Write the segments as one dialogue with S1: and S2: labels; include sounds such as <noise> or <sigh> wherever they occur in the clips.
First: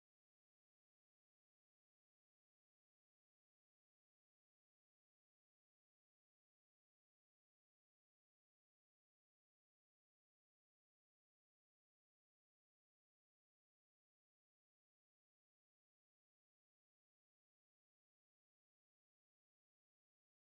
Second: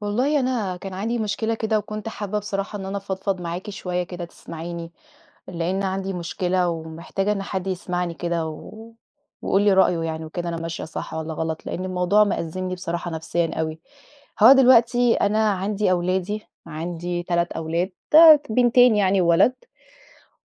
S1: والله أنا كان عندي مشكلة كده، وكنت حابّة بصراحة إن أنا أفضفض معاكِ شويّة كده تسمعيني، لأن عندي مشكلة ومحتاجة إن حد يسمعني كده، و ويقول لي رأيه يعني وكده، أنا ماشية صح والّا غلط، لأن الموضوع مأزّمني بصراحة نفسيًا أوي. هو دلوقتي أنا عندي أولادي عندي 3 أولاد ت بِنتين يعني وولد،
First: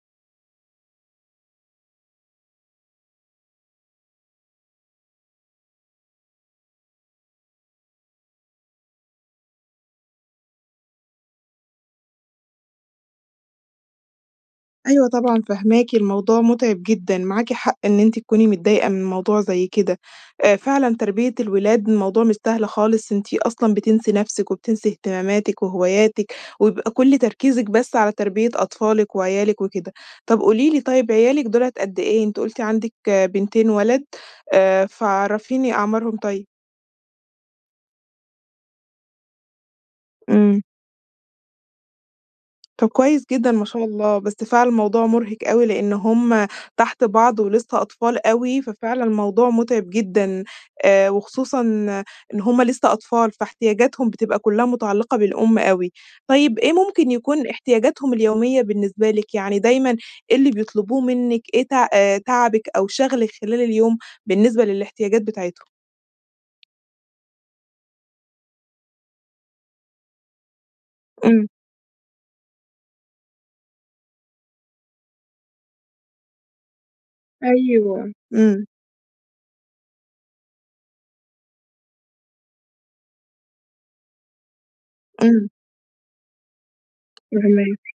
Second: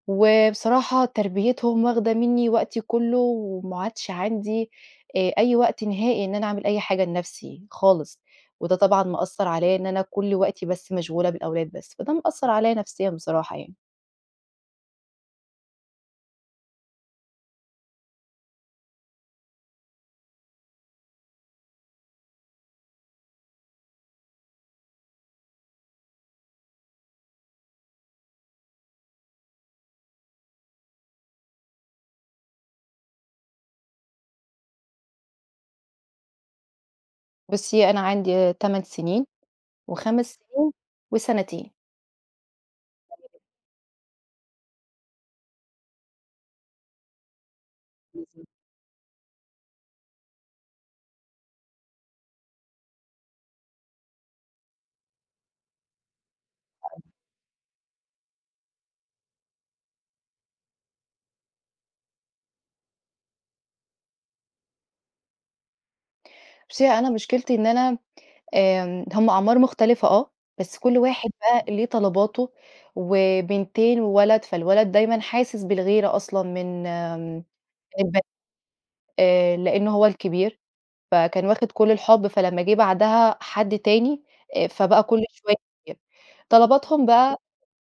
S1: وبصراحة تربيتهم واخدة مِنّي وقتي كلّه، وما عادش عندي آآ، أي وقت نهائي إن أنا أعمل أي حاجة لنَفسي خالص، وده طبعًا مأثر عليَّ إن أنا كل وقتي بس مشغولة بالأولاد بس، فده مأثر عليَّ نفسيًا بصراحة يعني.
S2: أيوه طبعًا فاهماكِ، الموضوع متعب جدًا. معاكِ حق إن أنتِ تكوني متضايقة من موضوع زي كده. آآ، فعلًا تربية الولاد الموضوع مش سهل خالص، أنتِ أصلًا بتنسي نَفسِك وبتنسي اهتماماتِك وهواياتِك، وبيبقى كل تركيزِك بس على تربية أطفالِك وعيالِك وكده. طب قولي لي طيّب عيالِك دُولة قد إيه؟ أنتِ قلتِ عندِك بِنتين وولد، آآ، فعرفيني أعمارهم طيّب.
S1: بُصّي، أنا عندي آآ، 8 سنين، و5
S2: امم.
S1: سنين، وسنتين.
S2: طب كويس
S1: <unintelligible>
S2: جدًا ما شاء الله، بس فعلًا الموضوع مُرهق أوي لأن هم تحت بعض ولسه أطفال
S1: بالضبط.
S2: أوي، ففعلًا الموضوع متعب جدًا، آآ، وخصوصًا إن هم لسه أطفال فاحتياجاتهم بتبقى كلها متعلقة بالأم أوي. طيب إيه
S1: بالضبط.
S2: ممكن يكون احتياجاتهم اليومية بالنسبة لِك؟ يعني دايمًا إيه اللي بيطلبوه منِك؟ إيه ت آآ تاعبِك أو شاغلِك خلال اليوم بالنسبة للاحتياجات بتاعتهم؟
S1: بُصي أنا مشكلتي إن أنا آمم، هم أعمار مختلفة آه، بس كل واحد
S2: امم.
S1: بقى ليه طلباته، وبِنتين وولد فالولد دايمًا حاسس بالغيرة أصلًا من آآ
S2: أيوه،
S1: البن
S2: امم.
S1: آآ لأن هو الكبير. فكان واخد كل الحب، فلما جه بعدها حد تاني، آآ فبقى كل
S2: امم.
S1: شوية <unintelligible> طلباتهم بقى
S2: فاهماكِ.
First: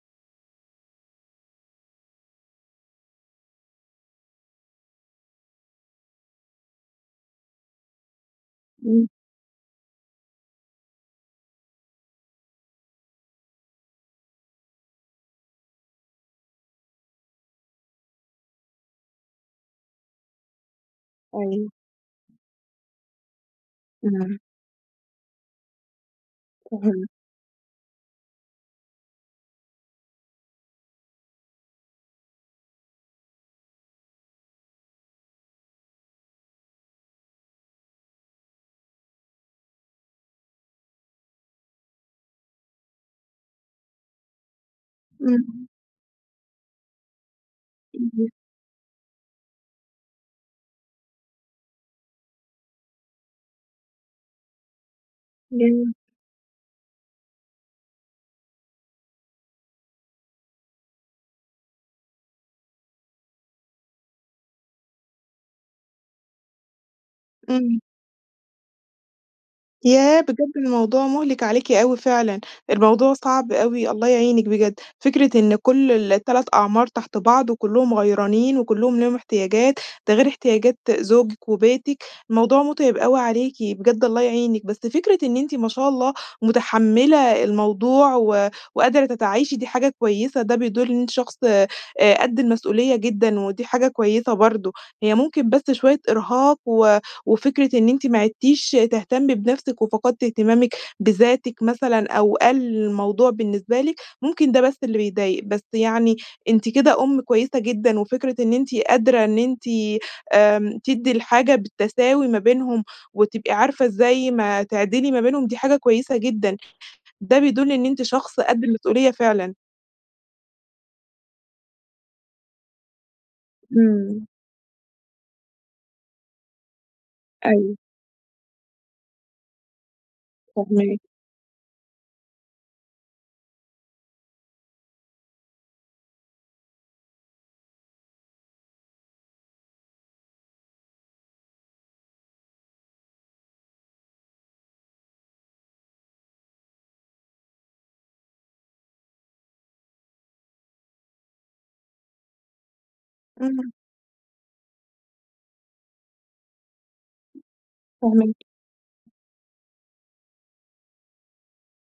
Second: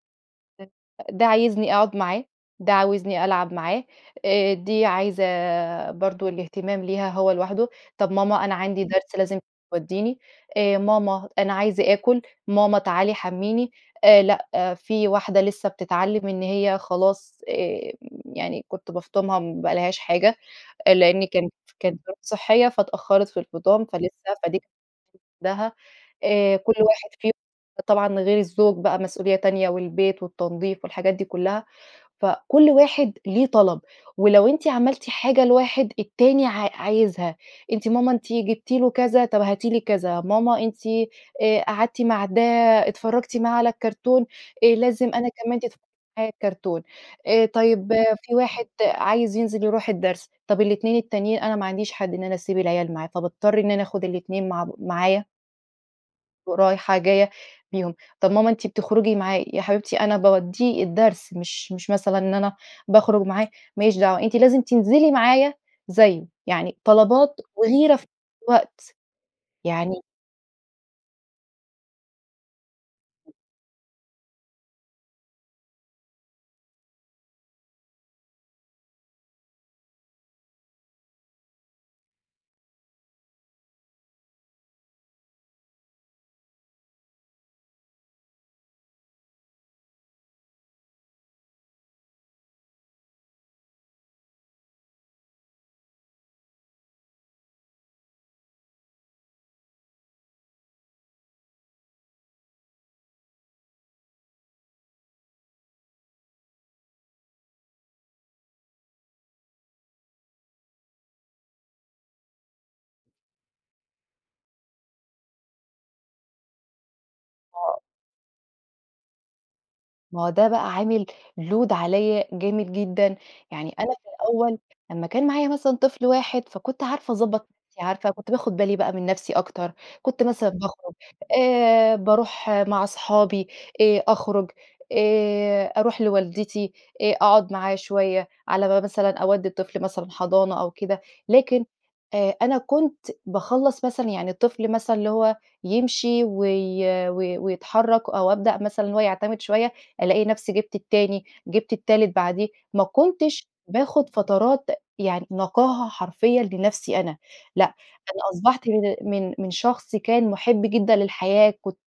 S1: <unintelligible> ده عايزني أقعد معاه. ده عاوزني ألعب معاه. آآ دي عايزة برضو الاهتمام ليها هو لوحده. طب ماما أنا عندي
S2: امم.
S1: درس لازم توديني. آآ، ماما أنا عايزة أكُل. ماما تعالي حمّيني. آآ لأ في واحدة لسه بتتعلم إن هي خلاص آآ يعني كنت بافطُمها ما بقالهاش حاجة، آآ لأني كانت
S2: أيوه.
S1: ف كانت ظروف صحية فاتأخرت في الفطام فلسه
S2: امم.
S1: فدي <unintelligible> وحدها. آآ كل
S2: صحيح.
S1: واحد فيهم طبعًا غير الزوج بقى مسؤولية تانية، والبيت والتنضيف والحاجات دي كلها، فكل واحد ليه طلب، ولو أنتِ عملتِ حاجة لواحد التاني ع عايزها. أنتِ ماما أنتِ جبتِ له كذا طب هاتي لي كذا. ماما أنتِ آآ قعدتِ مع ده اتفرجتِ معاه على الكرتون، آآ لازم أنا كمان
S2: امم.
S1: تتفرجي معايا على الكرتون. آآ طيب
S2: <unintelligible>
S1: في واحد عايز ينزل يرُوح الدرس، طب ال2 التانيين أنا ما عنديش حد إن أنا أسيب العيال معاه، فباضطر إن أنا أخد الاتنين مع ب معايا.
S2: جميل.
S1: ورايحة جاية بيهم، طب ماما أنتِ بتخرجي معاه، يا حبيبتي أنا باودِّيه الدرس، مش مش مثلًا إن أنا باخرج معاه، ماليش دعوة، أنتِ لازم تنزلي معايا زيه، يعني طلبات
S2: إمم.
S1: وغيرة في نفس الوقت يعني
S2: ياه! بجد الموضوع مُهلِك عليكِ أوي فعلًا، الموضوع صعب أوي، الله يعينِك بجد، فكرة إن كل 3 أعمار تحت بعض، وكلّهم غيرانين، وكلّهم ليهم احتياجات، ده غير احتياجات زوجك وبيتك، الموضوع متعب أوي عليكِ، بجد الله يعينِك، بس فكرة إن أنتِ ما شاء الله متحمِّلة الموضوع و وقادرة تتعايشي، دي حاجة كويِّسة، ده بيدل إن أنتِ شخص آآ، قدّ المسؤولية جدًا، ودي حاجة كويسة برضه، هي ممكن بس شوية إرهاق، و وفكرة إن أنتِ ما عِدتيش تهتمي بنفسك وفقدتي اهتمامك بذاتك مثلًا، أو قلّ الموضوع بالنسبة لك، ممكن ده بس اللي بيضايق، بس يعني أنتِ كده أم كويسة جدًا، وفكرة إن أنتِ قادرة إن أنتِ آآ، تدِّي الحاجة بالتساوي ما بينهم، وتبقي عارفة إزاي ما تعدلي ما بينهم، دي حاجة كويسة جدًا، ده بيدل
S1: آه.
S2: إن أنتِ شخص قد المسؤولية فعلًا.
S1: ما هو ده بقى عامِل load عليّا جامد جدًا، يعني أنا في
S2: إمم.
S1: الأول لمّا كان معايا مثلًا طفل واحد فكنت عارفة أضبّط
S2: أيوه.
S1: نفْسي، عارفة كنت باخد بالي بقى من نفْسي أكتر، كنت مثلًا باخرج
S2: فاهماكِ.
S1: آآ، بارُوح مع أصحابي، آآ، أخرج، آآ أرُوح لوالدتي آآ، أقعُد معاها شوية على ما مثلًا أودّي الطفل مثلًا حضَانة أو كده. لكن آآ أنا كنت باخلّص مثلًا، يعني الطفل مثلًا اللي هو يمشي وي و ويتحرك أو أبدأ مثلًا هو يعتمد شوية، ألاقي نفْسي جِبت التاني، جِبت التالت بعديه، ما كنتش
S2: امم.
S1: باخد فترات يعني نقاهة حرفيًا لنفْسي أنا، لأ أنا
S2: فاهماكِ.
S1: أصبحْت من ال من من شخص كان مُحب جدًا للحياة، كنت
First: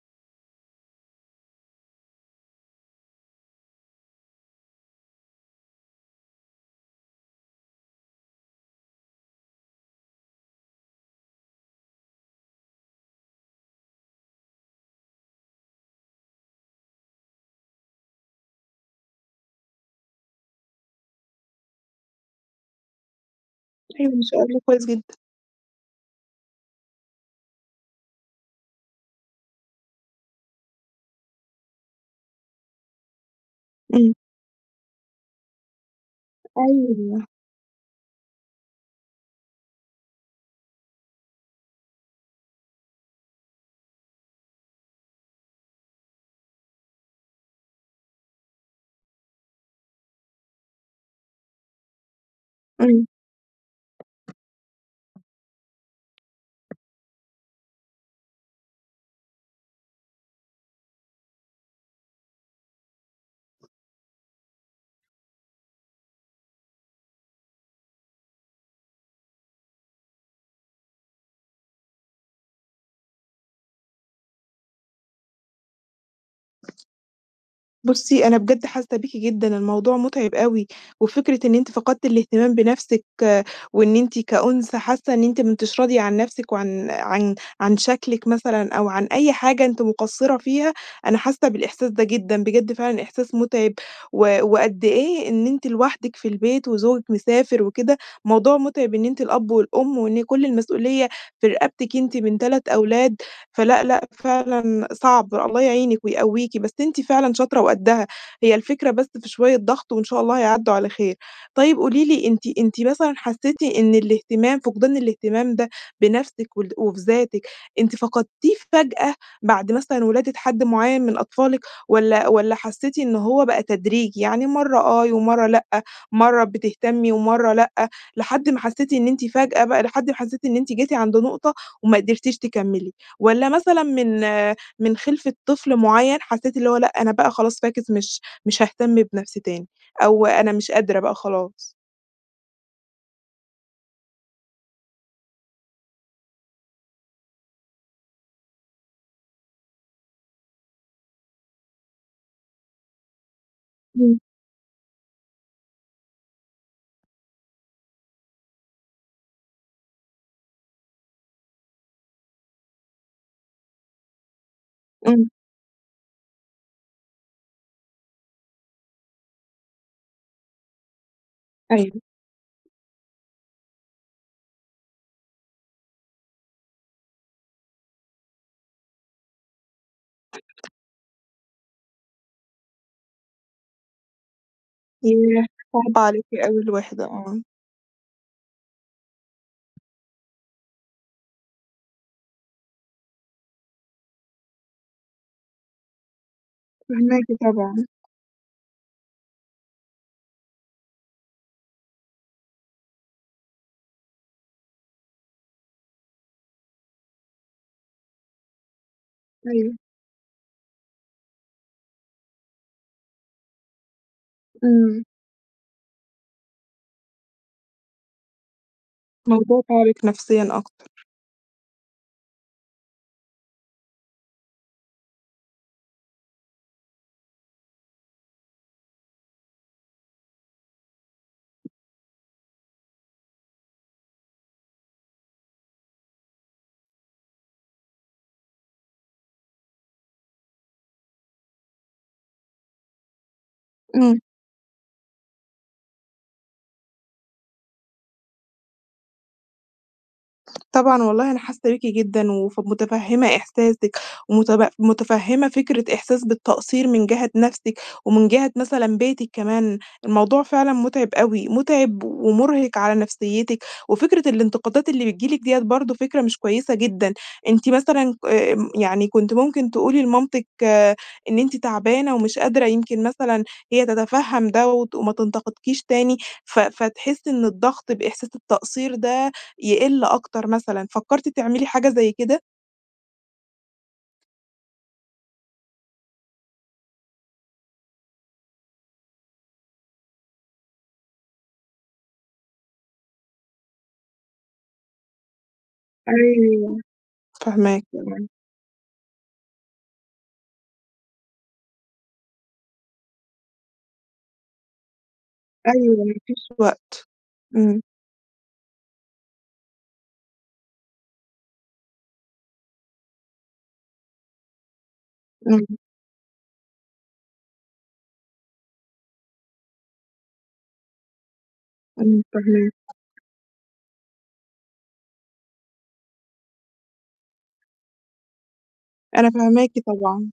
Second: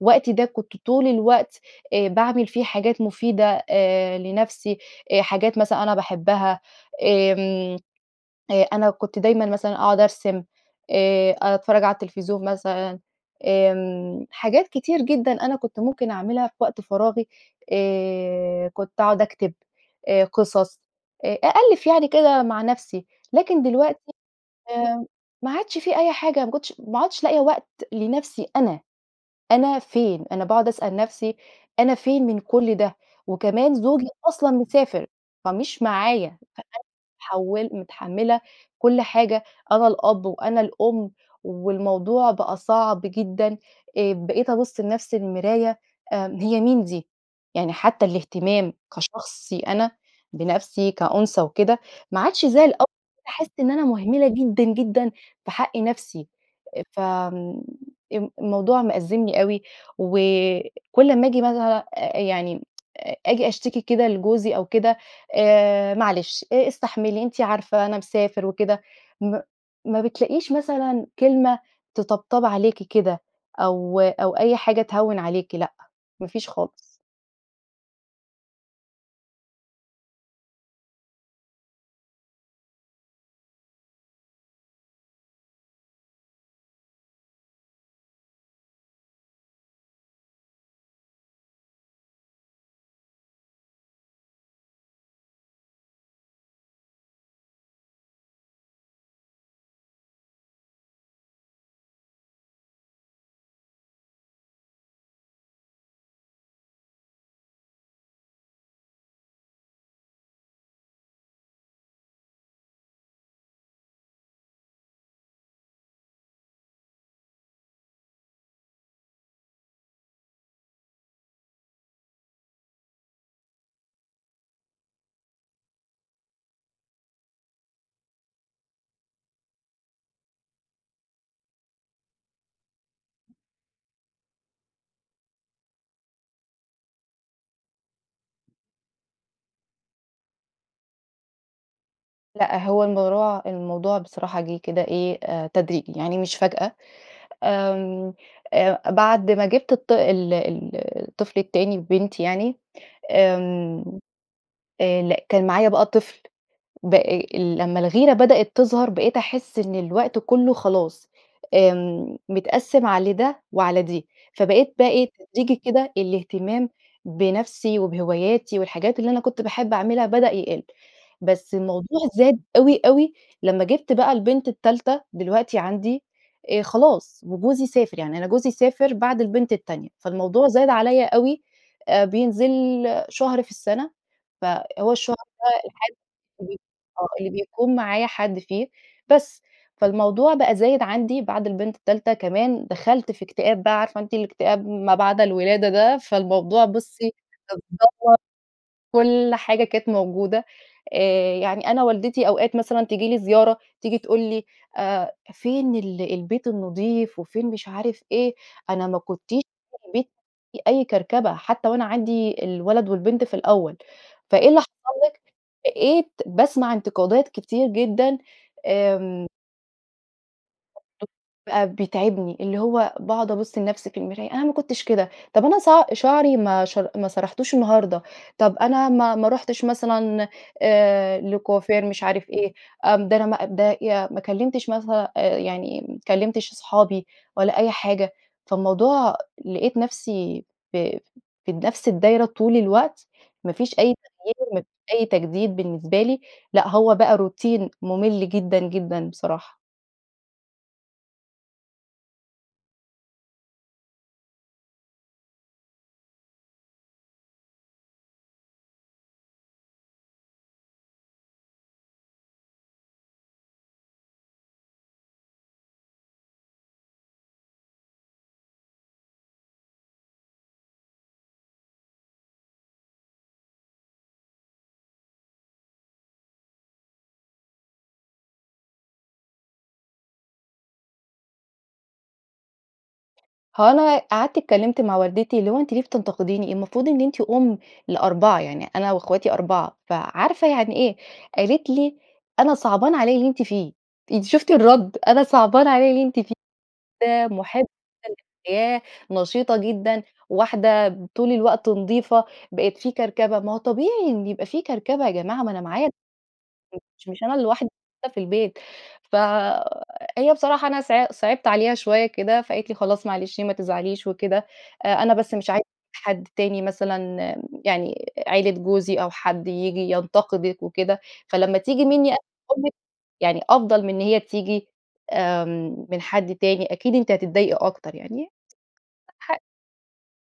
S1: وقتي ده كنت طُول الوقت آآ باعمل فيه حاجات مفيدة آآ، لنفْسي، آآ، حاجات مثلًا أنا باحبها، آمم، آآ أنا كنت دايمًا مثلًا أقعُد أرسم، آآ، أتفرّج على التلفزيون مثلًا، آمم حاجات كتير جدًا أنا كنت ممكن أعملها في وقت فراغي، آآ كنت أقعُد أكتب آآ قصص آآ، أألّف يعني كده مع نفْسي، لكن
S2: حلْو
S1: دلوقتي
S2: ما شاء الله، كويس جدًا.
S1: آمم ما عادش في أي حاجة، ما كنتش ما عدْتش لاقية وقت لنفْسي أنا، أنا فين؟ أنا باقعد أسأل نفْسي، "أنا فين من كُل ده؟" وكمان زوجي
S2: امم.
S1: أصلًا مسافر، فمش معايا <unintelligible>
S2: أيوه.
S1: متحول متحمّلة كُل حاجة، أنا الأب وأنا الأم، والموضوع بقى صعْب جدًا، آآ، بقيت أبص لنفْسي المراية آمم "هي مين دي؟!" يعني حتّى الاهتمام كشخصي أنا بنفْسي كأنثى وكده، ما عادش زي الأول،
S2: إمم.
S1: بقيت باحسّ إن أنا مهمِلة جدًا، جدًا في حق نفْسي، أ فآمم، امم الموضوع مأزّمني أوي، وكُل أمّا آجي مثلًا يعني <tsk> آآ آجي أشتكي كده لجوزي أو كده، "آآ معلش إ إستحملي أنتِ عارفة أنا مسافر وكده." م ما بتلاقيش مثلًا كلمة تطبطب عليكِ كده، أو أو أي حاجة تهوّن عليكِ لأ، ما فيش خالص.
S2: بصّي أنا بجد حاسّة بيكِ جدًا؛ الموضوع متعِب أوي، وفكرة إن أنتِ فقدتِ الاهتمام بنفسِك، وإن أنتِ كأنثى حاسّة إن أنتِ ما أنتيش راضية عن نفسِك وعن عن عن شكلِك مثلًا أو عن أي حاجة أنتِ مقصّرة فيها، أنا حاسّة بالإحساس ده جدًا، بجد فعلًا إحساس متعِب و وقدّ إيه إن أنتِ لوحدِك في البيت وزوجِك مسافر وكده، موضوع متعِب إن أنتِ الأب والأم، وإن كل المسؤولية في رقبتِك أنتِ من 3 أولاد، فلأ، لأ، فعلًا صعْب، الله يعينِك ويقويكِ، بس أنتِ فعلًا شاطرة وقدّها، هي الفكرة بس في شوية ضغْط، وإن شاء الله هيعدّوا على خير. طيّب قولي لي أنتِ أنتِ مثلًا حسيتِ إن الاهتمام، فقدان الاهتمام ده بنفسِك ول وبذاتِك، أنتِ فقدتيه فجأة بعد مثلًا، ولادة حد معيّن من أطفالِك، والّا والّا حسيتِ إن هو بقى تدريجي، يعني مرّة آه، ومرّة لأ، مرّة بتهتمي ومرّة لأ، لحد ما حسيتِ إن أنتِ فجأة بقى لحد ما حسيتِ إن أنتِ جيتِ عند نقطة وما قدِرتيش تكمّلي؟ والّا مثلًا من من خِلفة طفل معيّن حسيتِ اللي هو لأ، أنا بقى خلاص فاكِس مش مش هاهتم بنفْسي تاني، أو أنا مش قادرة بقى خلاص؟
S1: لأ، هو الموضوع الموضوع بصراحة جِه كده إيه آآ تدريجي، يعني مش فجأة. آمم، آآ، بعد ما جِبت الط ال ال الطفل التاني بنتي يعني آمم،
S2: امم.
S1: آآ، لأ، كان معايا بقى طفل ب آآ لمّا الغيرة بدأت تظهر، بقيت أحس إن الوقت كلّه خلاص، آمم، متقسم على ده وعلى دي، فبقيت بقى إيه
S2: امم.
S1: تدريجي كده الاهتمام بنفسي، وبهواياتي والحاجات اللي أنا كنت باحب أعملها بدأ يقل. بس الموضوع
S2: أيوه.
S1: زاد أوي، أوي لمّا جِبت بقى البنت التالتة دلوقتي عندي آآ، خلاص وجوزي سافر، يعني أنا جوزي سافر بعد البنت التانية فالموضوع زاد عليّ أوي آآ، بينزل شهر في السنة، فهو الشهر
S2: ياه!
S1: ده الحاجة
S2: صعبة عليكِ أوي
S1: <unintelligible>
S2: الوحدة
S1: آه اللي
S2: آه.
S1: بيكون معايا حد فيه، بس فالموضوع بقى زايد عندي بعد البنت التالتة كمان دخلت في اكتئاب بقى، عارفة أنتِ الاكتئاب ما بعد الولادة ده، فالموضوع بُصي
S2: فاهماكِ
S1: كان
S2: طبعًا
S1: دمّر كل حاجة كانت موجودة آآ، يعني أنا والدتي أوقات مثلًا تيجي لي زيارة، تيجي تقول لي: آآ "فين ال البيت النضيف؟ وفين مش عارف إيه؟ أنا ما كنتيش
S2: أيوه.
S1: <unintelligible> فيه أي كركبة، حتّى وأنا عندي الولد والبنت في الأوّل فإيه اللي حصل
S2: امم.
S1: لك؟" بقيت باسمع انتقادات كتير جدًا. آمم
S2: الموضوع تاعبك نفسيًا أكتر.
S1: <unintelligible> بقى بيتعبني، اللي هو باقعد أبصّ لنفسي في المرايا "أنا ما كنتش كده، طب أنا ص شعري ما شر ما سرحتوش النهارده، طب أنا ما ما رحتش مثلًا آآ، لكوافير مش عارف إيه <unintelligible> أنا ده أنا يا ما كلمتش مثلًا آآ، يعني ما كلمتش اصحابي ولا أي حاجة" فالموضوع لاقيت نفسي في في في نفس الدايرة طول الوقت، ما فيش أي
S2: امم.
S1: تغيير، ما فيش أي تجديد بالنسبة لي، لأ، هو بقى روتين مُملّ جدًا، جدًا بصراحة.
S2: طبعًا والله أنا حاسّة بيكِ جدًا، وف متفهمة إحساسِك ومتب متفهمة فكرة إحساس بالتقصير من جهة نفسِك، ومن جهة مثلًا بيتِك كمان. الموضوع فعلًا متعب أوي، متعب ومرهق على نفسيتِك. وفكرة الانتقادات اللي بتيجي لكِ ديّة برضو فكرة مش كويّسة جدًا. أنتِ مثلًا ك آمم، كنتِ ممكن تقولي لمامتِك، إن أنتِ تعبانة ومش قادرة، يمكن مثلًا هي تتفهم ده، وت وما تنتقدكيش تاني، ف فتحس إن الضغط بإحساس التقصير ده يقل أكتر مثلًا. فكرتِ تعملي حاجة زي كده؟
S1: هو أنا قعدت اتكلّمت مع والدتي، اللي هو أنتِ ليه بتنتقديني؟ المفروض إن أنتِ أم ل4، يعني أنا واخواتي 4 فعارفة يعني إيه. قالت لي: "أنا صعبان عليّ اللي أنتِ فيه." أنتِ شفتِ الرد؟! أنا صعبان عليّ اللي أنتِ فيه
S2: أيوه
S1: من واحدة
S2: فاهماكِ
S1: محبة
S2: آه.
S1: للحياة، نشيطة جدًا، واحدة طول الوقت نظيفة بقت في كركبة. ما هو طبيعي إن يبقى في كركبة يا جماعة، ما أنا معايا
S2: أيوه، مفيش
S1: <unintelligible> مش
S2: وقت.
S1: مش أنا لوحدي اللي
S2: امم.
S1: موجودة في البيت. فهي بصراحة أنا ص صعبت عليها شويّة كده، فقالت لي: "خلاص معلش ما تزعليش وكده. أ أنا بس مش عايزة
S2: امم.
S1: حد تاني مثلًا" امم، يعني عيلة جوزي "أو حد ييجي ينتقدك وكده. فلما تييجي مِنّي أنا
S2: امم فاهماكِ.
S1: أمك يعني أفضل من إن هي تييجي آمم، من حد تاني، أكيد أنتِ هتتضايقي أكتر يعني. <unintelligible>
S2: أنا
S1: ح
S2: فاهماكِ طبعًا،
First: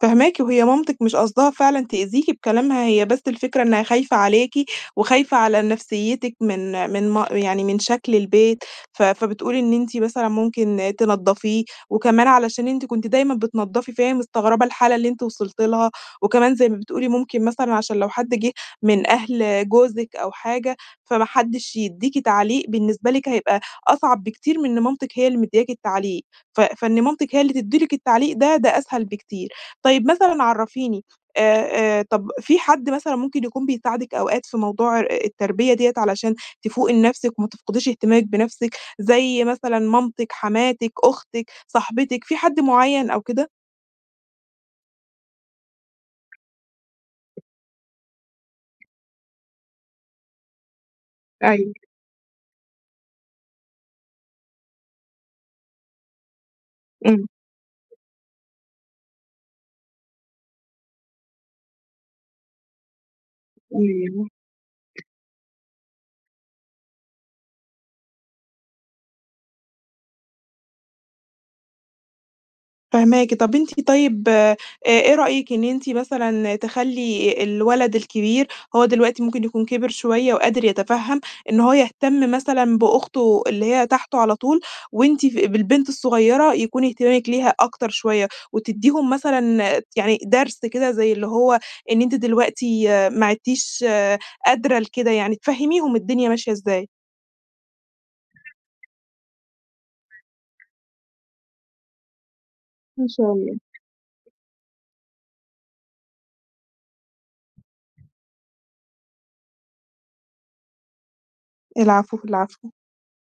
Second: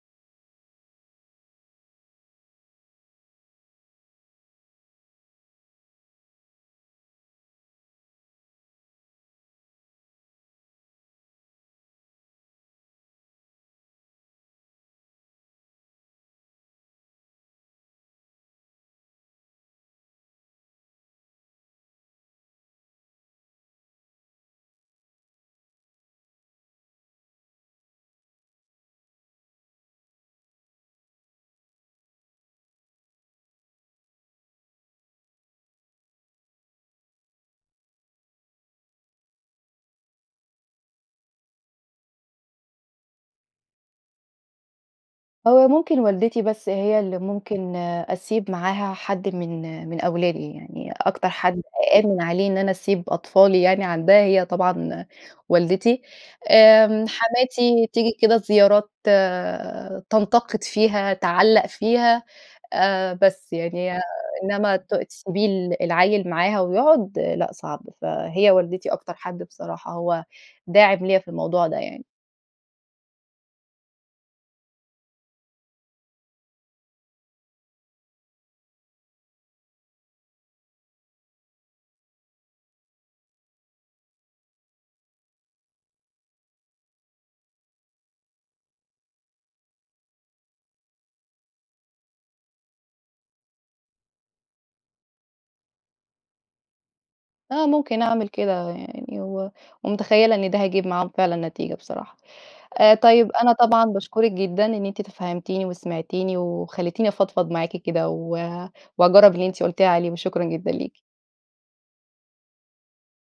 S2: فاهماكِ. وهي مامتِك مش قصدها فعلًا تأذيكِ بكلامها، هي بس الفكرة إنّها خايفة عليكِ، وخايفة على نفسيتِك من من م يعني من شكل البيت. ف فبتقول إن أنتِ مثلًا ممكن تنضفيه، وكمان علشان أنتِ كنتِ دايمًا بتنضفي فهي مستغربة الحالة اللي أنتِ وصلتِ لها. وكمان زي ما بتقولي ممكن مثلًا عشان لو حد جه من أهل جوزِك أو حاجة فما حدش يديكِ تعليق، بالنسبة لكِ هيبقى أصعب بكتير من إن مامتِك هي اللي مدياكِ التعليق. ف فإن مامتِك هي اللي تدّي لكِ التعليق ده، ده أسهل بكتير. طيّب مثلًا عرّفيني آآ آآ، طب في حد مثلًا ممكن يكون بيساعدِك أوقات في موضوع آآ، التربية ديّة علشان تفوقي لنفسِك، وما تفقديش اهتمامِك بنفسِك؟ زي مثلًا مامتِك، حماتِك، أختِك، صاحبتِك، في حد معيّن أو كده؟
S1: هو ممكن والدتي بس هي اللي ممكن آآ، أسيب معاها حد من آآ، من أولادي يعني، أكتر حد
S2: أيوه.
S1: أأمن عليه إن أنا أسيب أطفالي يعني عندها هي طبعًا والدتي، آمم
S2: امم.
S1: حماتي تيجي كده زيارات آآ، تنتقد فيها، تعلَّق فيها، آآ، بس يعني، هي
S2: أيوه.
S1: إنما ت تسيبي العيل معاها ويقعد، لأ، صعب، فهي والدتي أكتر حد بصراحة هو داعم ليَّا في الموضوع ده يعني.
S2: فاهماكِ، طب أنتِ طيب آآ، أ إيه رأيكِ إن أنتِ مثلًا تخلّي الولد الكبير هو دلوقتي ممكن يكون كِبِر شوية وقادر يتفهم، إن هو يهتم مثلًا بأخته اللي هي تحته على طول، وأنتِ ف بالبنت الصغيرة يكون اهتمامِك ليها أكتر شوية، وتديهم مثلًا آآ، يعني درس كده زي اللي هو إن أنتِ دلوقتي ما عِدتيش قادرة لكده يعني تفهميهم الدنيا ماشية إزاي.
S1: آه ممكن أعمل كده يعني، و ومتخيلة إن ده هيجيب معاهم فعلًا، نتيجة بصراحة، آآ،
S2: إن
S1: طيب
S2: شاء
S1: أنا
S2: الله.
S1: طبعًا باشكرِك جدًا إن أنتِ تفهمتيني وسمعتيني وخلِّتيني أفضفض معاكِ كده، و وهاجرب اللي أنتِ قلتِ لي عليه، وشكرًا جدًا ليكِ.
S2: العفو، العفو.